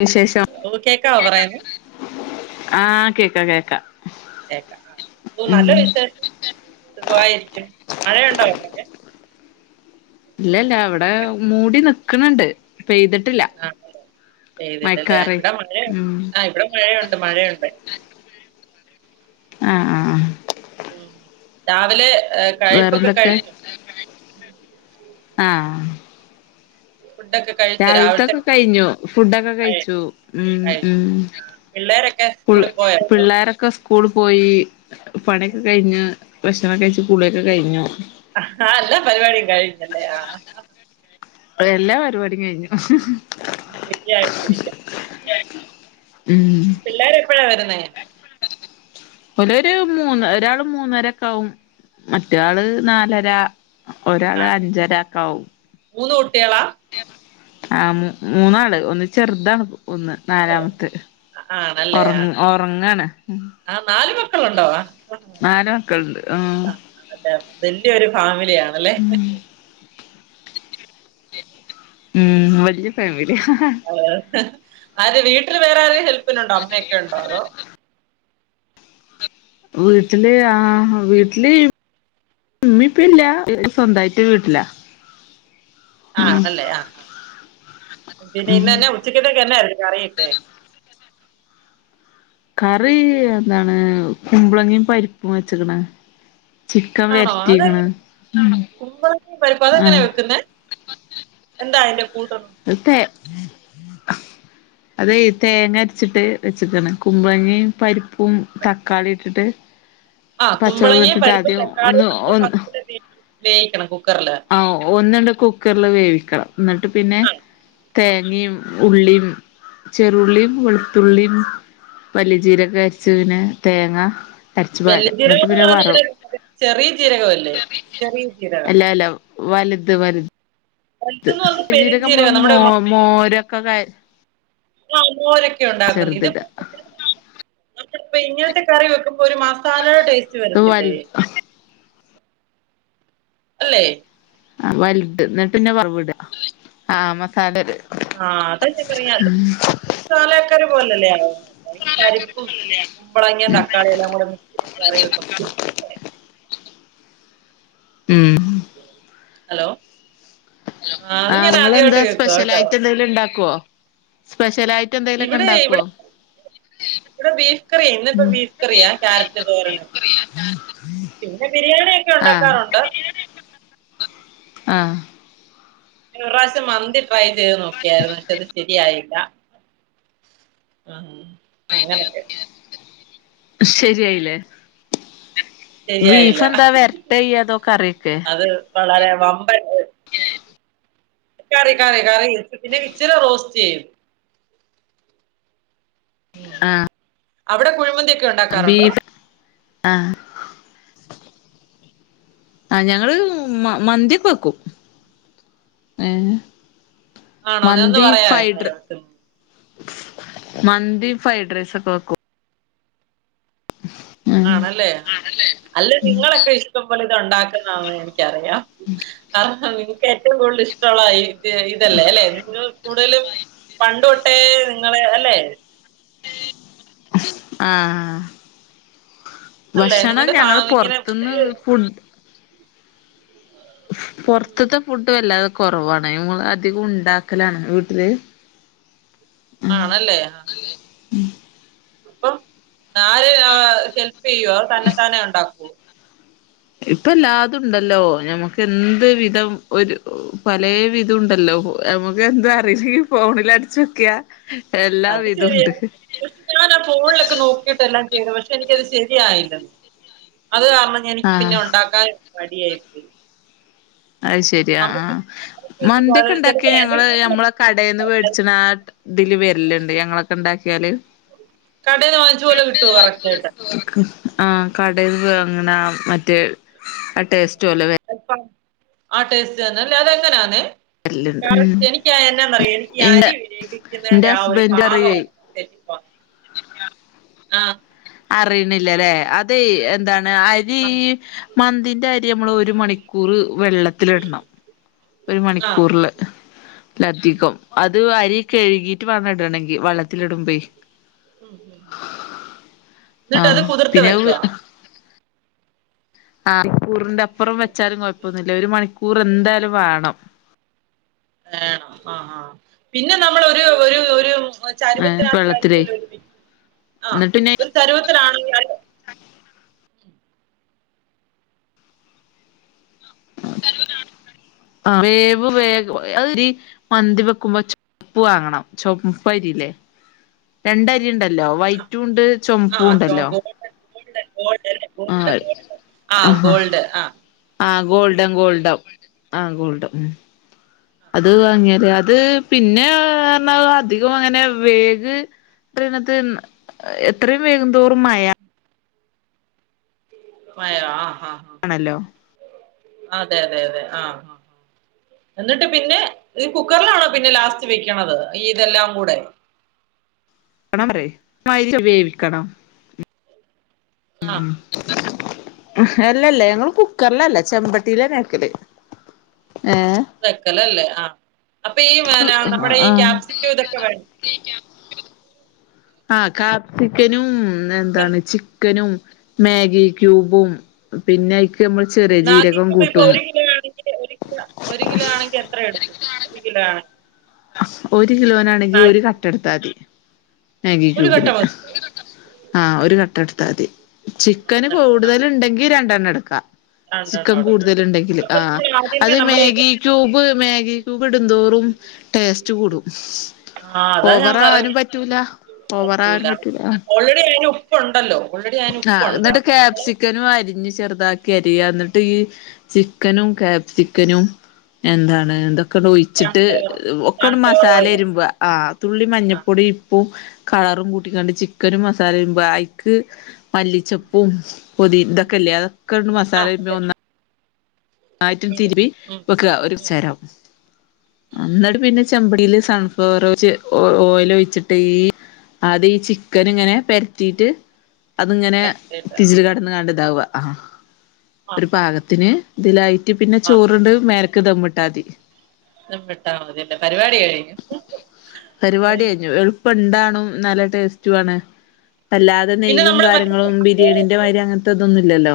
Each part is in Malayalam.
വിശേഷം ഓ കേക്കാവോ പറയുന്നെ ആഹ് കേൾക്കാ കേക്കാ കേക്കാം ഒ ആ നല്ല വിസ ദുബായ് മഴയുണ്ടൊ അവിടേക്കെ ഇല്ലല്ല അവിടെ മൂടി നി നിക്കണുണ്ട് ആണല്ലേ പെയ്തില്ലല്ലേ മയക്കാറ് ഇവിടെ മഴയ ഉം ആ ഇവിടെ മഴയുണ്ട് മഴയുണ്ട് ആഹ് ആഹ് ഉം രാവിലെ ഏ കഴപ്പൊക്കെ വേറെന്തൊക്കെ കഴിഞ്ഞു ആഹ് ഫുഡൊക്കെ കഴിച്ചു രാവിലത്തെ രാവിലത്തൊക്കെ കഴിഞ്ഞു ഫുഡൊക്കെ കഴി- കഴിച്ചു കഴിച്ചു ഉം ആ, പിള്ളേരൊക്കെ സ്കൂളിൽ പോയോ ഇപ്പൊ? പിള്ളോരൊക്കെ കൂള് പോയി പണ്യൊക്കെ ഉം. കഴിഞ്ഞ് ഭക്ഷണൊക്കെ കഴിച്ച് കുളിയൊക്കെ കഴിഞ്ഞു ആ, എല്ലാ പരിപാടിയും കഴിഞ്ഞല്ലേ ആ എല്ലാ പരിപാടിയും കഴിഞ്ഞു [unintelligible] [unintelligible] പിള്ളേർ എപ്പഴാ വരുന്നേ ഓള് ഒരു മൂന്ന് ഒരാള് മൂന്നരക്കെ ആവും മറ്റെ ആള് നാലര ഒരാള് ആ അഞ്ചരക്കാവും മൂന്ന് കുട്ടികളാ ആ മൂന്നാള് ഒന്ന് ചെറുതാണ് ഒന്ന് ഓ, നാലാമത്തെ ആണല്ലേ ഒറ ആ ഒറങ്ങാണ് ആ നാല് മക്കളുണ്ടോ ആ നല് മക്കളുണ്ട് ആഹ് വല്ല്യൊരു ഫാമിലി ആണല്ലേ ഉം വല്ല്യ ഫാമിലി ഹലോ അതെ വീട്ടിൽ വേറെ ആരെ ഹെൽ അപ്പനുണ്ടോ അമ്മയൊക്കെ ഉണ്ടോ അതോ വീട്ടില് ആ വീട്ടില് ഉമ്മിപ്പല്ല സ്വന്തായിട്ട് വീട്ടിലാ ഉം ആണല്ലേ ആ ആ പിന്നെ ഉം ഇന്നന്നെ ഉച്ചക്കത്തേക്കന്നായിരുന്നു കറിയൊക്കെ കറി എന്താണ് കുമ്പ്ളങ്ങും പരിപ്പും വെച്ചക്കണ ആണോ അത കുമ്പള പരിപ്പ് ആ അതെങ്ങനെയാ വെക്കുന്ന എന്താ അന്റെ കൂ ട്ട് അതേ അത് തേങ്ങ അരച്ചിട്ട് ഉം കുമ്പളങ്ങ പരിപ്പും തക്കാളി ഇട്ടിട്ട് ആ കു പച്ചമുളക് മ്പളങ്ങയും ഇട്ടിട്ട് പരിപ്പും ആദ്യം ഒന്ന് തക്കാളിയും കുടി ഒന്ന് ഫസ്റ്റില് വേവി വേയിക്കണം ആ ഒ കുക്കറിൽ വേവിക്കണം എന്നിട്ട് പിന്നെ ആണോ ആ തേങ്ങയും ഉള്ളിയും ചെറുള്ളിയും വെളുത്തുള്ളിയും വലിയ ജീരൊക്കെ അരച്ചു പിന്നെ തേങ്ങ അരച്ച് പാരാ വല്ലിയജീരക എന്നിട്ട് പിന്നെ വറവ് [unintelligible] ചെറിയ ചീരകല്ലേ ചെറിയ ചീരകം വലുത് വലു വലുതെന്ന് പറഞ്ഞാൽ പെരും രകം നമ്മള് ജീരകം മോ മോരൊക്കെ കാ ആ മോരൊക്കെ ഉണ്ടാക്കുന്നു ഇത് ചെറുതിടാ [inaudible] അപ്പപ്പ ഇങ്ങനത്തെ കറി വെക്ക് ഒരു മസാലയുടെ ടേസ്റ്റ് ഇത് വൽ വരത്തില്ലേ അല്ലേ ആ വല്ട് എന്നട്ട് പിന്നെ [unintelligible] ആഹ് മസാലേല് ആഹ് അതന്നെ പറയാല്ലെ ചാലക്കറി പോലല്ലേ അത് പരിപ്പും മ്പളങ്ങേ തക്കാളിയെല്ലാം കൂടെ മിക്സ് ചെയ്ത് കറി വെക്കും ഉം ഹലോ അത് ഞാൻ ആഹ് ആദ്യമായിട്ട് ങ്ങളെന്താ കേൾക്കുവാ കേട്ടോ സ്പെഷ്യലായിട്ടെന്തെലും ഇണ്ടാക്കോ? സ്പെഷ് ഷ്യലായിട്ടെന്തെലൊക്കെ ഇവിടെ ഇണ്ടാക്കോ ഇവിടെ ഇവിടെ ബീഫ് കറിയാ ഇന്നിപ്പോ ഉം ബീഫ് കറിയാ ക്യാരറ്റ് തോരനും പിന്നെ ബിരിയാണി ഒക്കെ ഉണ്ടാക്കാറുണ്ട് ആഹ് ആഹ് ഏറാശം മന്തിട്ട് ട്രൈ ചെയ്ത് നോക്കിയാരുന്ന് ക്ഷെ അത് ശരിയായി [unintelligible] [inaudible] ശെരിയായിലെ ശരിയായില്ല ബീഫെന്താ വെരട്ടയ്യ അതോ കറിയെക്കെ അത് വളരെ വമ്പൻ കറി കറി കറി പിന്നെ വിച്ചരെ റോസ്റ്റെയ്യും ഉം ആഹ് അവിടെ കുഴുമന്തീക് ബീഫ് ആഹ് ആഹ് ഞങ്ങള് മ മന്തിക്കെ വെക്കും. ഏഹ് ആണോ നിന്ന് പറയാ [unintelligible] മന്തി ഫൈഡ്രൈസ് ഒക്ക വെക്കും ആണല്ലേ ആഹ് അല്ലേ നിങ്ങളക്കെ ഇഷ്ടം പൊലെ ഇതൊണ്ടാക്കുന്നാവേ ക്കറിയാം കറ ഹാ നിങ്ങക്ക് ഏറ്റവും കൂടുൽ ഇഷ്ടൊള്ളതാ ഇ ഇതല്ലേ അല്ലെ നിങ്ങൾ കൂടുതലും പണ്ട് തൊട്ടേ നിങ്ങളെ അല്ലെ ആ ആ അല്ലെ ഭഷണം നിങ്ങളുടെ ഫാ ഞങ്ങള് ഇങ്ങനെ പൊറത്ത്ന്ന് ഒരു ഫുൾ ഉം പൊർത്ത്ത്തെ ഫുഡ് വെല്ലാതെ കുറവാണ് അധികണ്ടാക്കലാണ് ആ നല്ലെയാ പ്പം നാര് ആ ഹെൽപ് ചെയ്യുവേ തന്നെ താന്നെ ഉണ്ടാക്കോ ഇപ്പല്ലാതും ഉണ്ടല്ലോ ഞമ്മക്ക് എന്ത് വിധം ഒരു പലേവിദുണ്ടല്ലോ നമ്മക്ക് എന്ത് അറിയില്ലെങ്കി ഫോണിൽ അടിച്ച് നോകിയാ അത് ശെരിയാ പക്ഷെ ഞാൻ ആ ഫോണിലൊക്കെ നോക്കിട്ടെല്ലാ ചെയ്തേ പക്ഷെ എനിക്കത് ശെരിയായില അത് കാരണം ഞാ എനിക്ക് പിന്നെ ആഹ് ഉണ്ടാക്കാൻ മടി ആയി പോയി അത് ശെരി അ ആ നമുക്ക് ഉണ്ടാക്കി വെച്ചിട്ട് അത് മന്തിയൊക്കെണ്ടാക്കിയ ചിലപ്പോ ഞങ്ങള് ഞമ്മളെ കടേന്ന് അത് വേടിച്ച്ണ ആ ഇതില് വര്ല്ണ്ട് ഞങ്ങളൊക്കെ ഇണ്ടാക്കി ക്കിയാല് കടേന്ന് വാങ്ങിച്ച പോലെ കിട്ടുവോ കറക്റ്റായിട്ട് ആ കടേന്ന് വാങ്ങ്ണാ മറ്റേ ആ ടേസ് ചെൽപ്പം ആ ടേസ്റ്റ് തന്നെഅല്ലേ അതെങ്ങനാന്നെ വരലുണ്ട് കറക്റ്റ് എനിക്ക് എന്നാന്നറിയോ എനിക്ക് ഇന്റെ അരി ഇന്റെ വേവിക്കുന്നതിന്റെ ആ ഒരു ഹസ്ബൻഡ് പറയേ പാകമാണ് തെറ്റിപ്പോണ് ആ അറിയ്ണ്ല്ലല്ലേ അത് എന്താ ണ് അ ആ മന്തിൻ അരി നമ്മൾ ഒര് മണിക്കൂറ് വെള്ളത്തിലിടണം ഒര് ആ, മണിക്കൂർല് ഉം, ലതികം അത് വ കഴുകീട്ട് വേണം ഇടണെങ്കിൽ വള്ളത്തിലിടുമ്പേ ന്നിട്ടത് ആഹ് കുതിർത്ത്‌ പിന്നെ വെക്ക അത് ആ ക്കൂറിന്റെ അപ്പുറം വെച്ചാലും കുഴപ്പമെന്നുല്ലഒരു മണിക്കൂർ എന്തായാലും വേണം വേണം ആ ആ പിന്നെ നമ്മൾ ഒരു ഒരു ഒര് ഏ വെള്ളത്തിലേ ചരുവത്തിനായിട്ടായിരിക്കുമല്ലോ ഒരു വ്യക്തി ആ എന്നിട്ട് പിന്നെ ഒരു ചരുവത്തിലാണല്ലോ വേവ് വേ മന്തി വെക്കുമ്പോ ചുവപ്പ് വാങ്ങണം ചുവപ്പരില്ലേ രണ്ടരി ഉണ്ടല്ലോ വൈറ്റും ഉണ്ട് ചുമപ്പും ഉണ്ടല്ലോ ഉണ്ട് ആഹ് ആഹ്ഹ ഗോൾഡ് ആഹ് ആഹ് ഗോൾഡം ഗോൾഡം ആഹ് ഗോൾഡം അത് വാങ്ങിയാല് അത് പിന്നെ അഅ് പറഞാൽഅധികം അങ്ങനെ വേവ് റിണത്എത്രയും വേവുന്തോറും മയാ മയോ ആഹ് ആഹ് ആഹ് ആണല്ലോ അതെ അതെ അതെ ആഹ് എന്നിട്ട് പിന്നെ ഈ കുക്കറിലാണോ പിന്നെ ലാസ്റ്റ് വെക്കണത് ഈ ഇതെല്ലാം കൂടെ [unintelligible] വേവിക്കണം ആഹ് ഉം അല്ലല്ലേ ഞങ്ങള്ൾ കുക്കറിലല്ല ചെമ്പട്ടിയില വെക്കല് ഏഹ് വെക്കലല്ലേ ആഹ് അപ്പൊ ഈ നമ്മുടെ ഈ ആഹ് കാക്യാപ്സക്യൂ ഇതൊക്കെ വേണം ആഹ് കാപ്സിക്കനും ചിക്കൻ പിന്നെന്താണ് ചിക് ചിക്കനും, മാഗി ക്യൂബും പിന്നയ് നാഗിക്ക് പേക്ക് ഒരു കിലോ ആണെങ്കില് ഒരു കില ഒരു കിലോ ആണെങ്കി എത്ര എടുക്കും ഒര് കിലാണ് ഒരു കിലോനാണെങ്കി ഒരു കട്ടട്ത്താതി മാഗി ഒരു കട്ട ക്യൂബിന്. മതി ആഹ് ഒരു കട്ടട് അതെ ആ ചിക്കന് നല്ല ആ കൂടുതല്ണ്ടെങ്കി രണ്ടെണ്ണം ട്ക്ക ചിക്കൻ രണ്ടെണ്ണം എടുക്കുക കൂടുതല്ണ്ടെങ്കില് അപ്പൊ ആഹ് നമ്മൾ ആദ്യമേ അത് നമ്മുടെ ഇത് മാഗി ക്യൂബ് മാഗി ക്യൂബ് ഇട്ന്തോറും ടേസ്റ്റ് കൂടും. ആ അതാ ഞാൻ ഓവറാവാനും പറഞ്ഞെ പറ്റൂല. ഓവറാനും പറ്റുല അയ്നുപ്പ്ണ്ടല്ലോ ആഹ് ന്നട്ട് കാപ്സിക്കനും അരിഞ്ഞ് ചെർ താക്കി അരിയാ ന്നട്ട് ഈ ചിക്കനും കാപ്സിക്കനും എന്താണ് ഇതൊക്കണ്ട് ഒഴിച്ചിട്ട് സൺഫ്ലവർ ഒക്കെണ്ട് സൺഫ്ലവർ ഓയില് മസാലരുമ്പ ആഹ് തുള്ളി ആ മഞ്ഞപ്പൊടി ഇപ്പും കളറും കൂട്ടിക്കാണ്ട് ചിക്കനും മസാലയും ബായ്ക്ക് മല്ലിച്ചപ്പും പുതി ഉം. ഇന്തക്കല്ലതൊക്ക ആ മസാല അതെ ഒന്ന ആറ്റിൽ ചെയ്തു തിരുപ്പി ഉം വെക്കുക ഉം ഒരുച്ചരം ഉം എന്നിട്ട് പിന്നെ ചെമ്പടിയില് സൺഫ്ലവർ ഓയിൽ ഒഴിച്ചിട്ട് ഈ അത് ഈ ചിക്കൻ ഇങ്ങനെ പര്ത്തീട്ട് അത്ങ്ങനെ തട്ടിയിട്ട് തിജിൽകാട്ന്ന് കണ്ട് ദാവ ആ ആ ഒരു ആ ആ പാകത്തിന് ഇതിലായിട്ട് പിന്നെ ആ ചോറിട് മ ഇറക്ക് ദമ്മട്ടാതി എട്ടാമതില്ലെ പരിപാടി കഴഞ്ഞു പെണ്ടണും നല്ല ടേസ്റ്റു ആണ് അല്ലാതെ പിന്നെ നെയ്യും നമ്മള് മറ്റേ കാര്യങ്ങളും ചാർക്കോൾ ബിരിയാണിന്റെ വെച്ച് മാരി അങ്ങനത്തെ ഇതൊന്നു ല്ലല്ലോ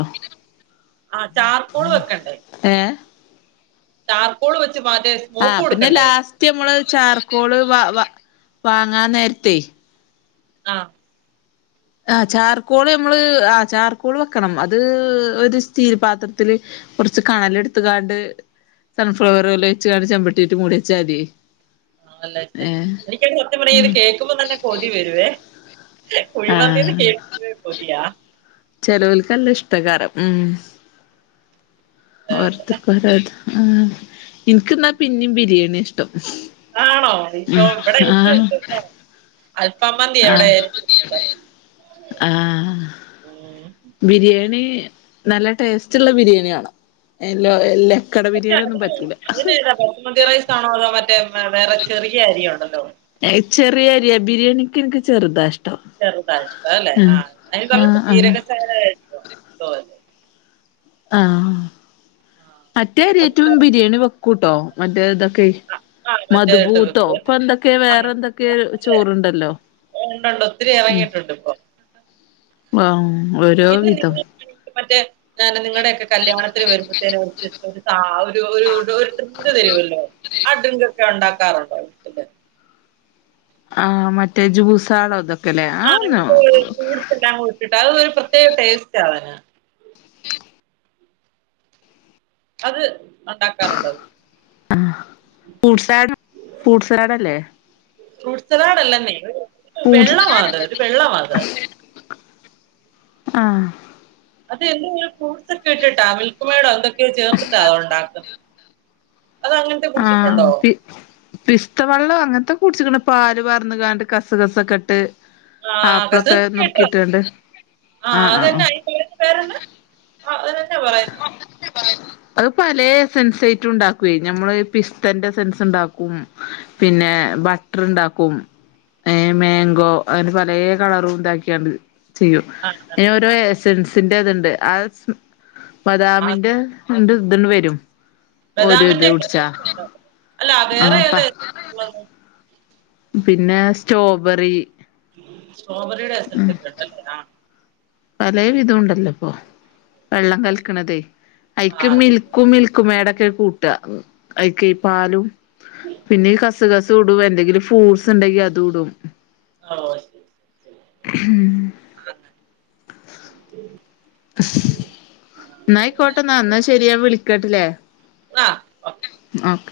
ആ ചാർ കോൾ വെക്കണ്ടേ? ഏ ചാർകോൾ [inaudible] ആ പിന്നെ ലാസ്റ്റ് നമ്മള് ചാർക്കോള് വ വാങ്ങാ നേരത്തെ, ആ ആ ചാർക്കോള് നമ്മള് ആ ചാർക്കോള് വെക്കണം. അത് ഒരു സ്റ്റീൽ പാത്രത്തില് കുറച്ച് കണല് എട്ത്ത് കാണ്ട് സൺഫ്ലവർല്ലാം വെച്ച്ക്കാണ്ട് ചെമ്പട്ടിയേറ്റ് മൂടിച്ചാതി. അല്ലെച്ച എനിക്കത് സത്യം പറഞ്ഞ ഇത് കേക്ക്മ്പോ തന്നെ കൊതി വരുവേ. ആ കുഴിമന്തീന്ന് കേൾക്കുമ്പഴേ കൊതിയാ ചെലോൽക്ക് നല്ല ഇഷ്ട്ടേക്കാരം. ഉം. ഏഹ് ഓരോരുത്തർക് ഓരോ താ ആ ഇൻക് ന്നാ പിന്നീം ബിരിയാണ്യ ഇഷ്ടം. ആണോ ഇ ഇവിടെ [unintelligible] മന്തിയാ ഇവിടെ ആഹ് ഏറ്റവും ഇഷ്ടം ആഹ് ഉം ബിരിയാണി, നല്ല ടേസ്റ്റ്ള്ള ബിരിയാണിയാണം. [unintelligible] പറ്റൂല അതേതാ ബസ്മതി റൈസാണോ അതോ മറ്റേ വേറെ ചെറിയ അരിയുണ്ടെല്ലോ. ചെറിയരിയ ബിരിയാണിക്ക് എനിക്ക് ചെറുതാഷ് ചെറുതാ ഇഷ്ടം അല്ലെ അഹ് അതിനേക്കാളും ആഹ് ആഹ് ജീരകശാല ആഹ് ആഹ് മറ്റേ അരിഏറ്റും അതിന്റെ ബിരേണി വെ ട്ടോ മറ്റേതെ ആഹ് മറ്റേ ഇട്ട് മദ്ബൂത്തോ വെക്കും അല്ലേ ഇപ്പൊന്തൊക്കെ, ആഹ് വേറെന്തൊക്കെ അതെ ചോറ്ണ്ടല്ലോ ഉണ്ടുണ്ട് ഒത്തിരി ഉം ഇറങ്ങിയിട്ടുണ്ട് ഇപ്പൊ ആഹ് ഓരോ വിധം [unintelligible] ഞ നിങ്ങടെയൊക്കെ കല്യാണത്തിന് വരുമ്പത്തേന് [unintelligible] ആ ഒരു ഡ്രിങ്ക് തരുവല്ലോ ആ ഡ്രിങ്ക് ക്കെ ഉണ്ടാക്കാറുണ്ടോ വീട്ടില് ആഹ്, മറ്റേ ജൂസാളോ ദ ആഹ് എന്റെ [unintelligible] അത് ഒരു പ്രത്യേക ടേസ്റ്റാണ്. അത് ഉണ്ടാക്കാറുണ്ട് ഫ്രൂട്ട് സാലഡ് ഫ്രൂട്ട് സാലഡല്ലേ ഫ്രൂട്ട് സലാഡല്ലെന്നെ ഒരു ഫ്രൂട്ട്സ് വെള്ളാവാത് ഒരു വെള്ളവാത് ആഹ് അത് എന്തെ കൂസ് ഒക്കെ ഇട്ടിട്ടാ മിൽക് മേഡോ എന്തൊക് ഒ ചേർത്തിട്ടാ അ ഒണ്ടാക്കുന്നെ ആഹ പി പിസ്തവെള്ളം അങ്ങനത്തെ കുടിച്ചിക്കിണ പാല് വറന്നു കണ്ട് കസ കസൊക്കെ ഇട്ട് ആഹ കത് ആപ്പിളൊക്കെ കേട്ട നുറുക്കിയിട്ടാണ്ട് ആഹ ആഹ് ആഹ് ആഹ് അതന്നെയി അയി അയിന്റെ പേരന്ന ആഹ അത് തന്നാ പറയന്ന് അത് പല എസെൻസായിട്ടും ഉണ്ടാക്കുവേ ഞമ്മള് പിസ്തന്റെ എസെൻസ് ഇണ്ടാക്കും ആ പിന്നെ ബട്ടർ ഇണ്ടാക്കും ഏ മേങ്കോ അങ്ങനെ പലേ കളറും ഇണ്ടാക്കിയാണ് ചെയ്യൂ എ ആണല്ലേ ഓരോ എസൻസ് തിന്റെ അതിണ്ട് ആ [unintelligible] ആ ബദാമിന്റെ എന്ത് ഇതുണ്ട് വരും ഓരോ ഇത് ബദാമിന്റെ ഒക്കെ കുടിച്ചാ എസൻസ്ണ്ടോ അല്ല വേറെ ആഹ് ഏതാ പ്പ എസൻസിള്ളത് പിന്നെ സ്റ്റോബെറി ഉ സോബറിയുടെ എസൻസ് എക്കെ എണ്ടല്ലേ ആ പലേ വിധം ഉണ്ടല്ലോ ഇപ്പൊ വെള്ളം അല്ലേ കലിക്കണതേ അയിക്ക് ആ അതെ മിൽക്കും മിൽക്കും മേടക്കൊ ദേ കൂട്ടാ ഐക്കെ ഈ പാലും പിന്നെ കസ് കസും ഇടും [unintelligible] എന്തെങ്കിലും ഫ്രൂസ് എണ്ടെങ്കിൽ അതുഇടും ആ ശരി ശ ശരി ഉ എന്നായിക്കോട്ടെ ആ എന്നാ എന്നാ ശരിയാൻ വിളിക് കെട്ടില്ലേ ആ ആ ഓക്കെ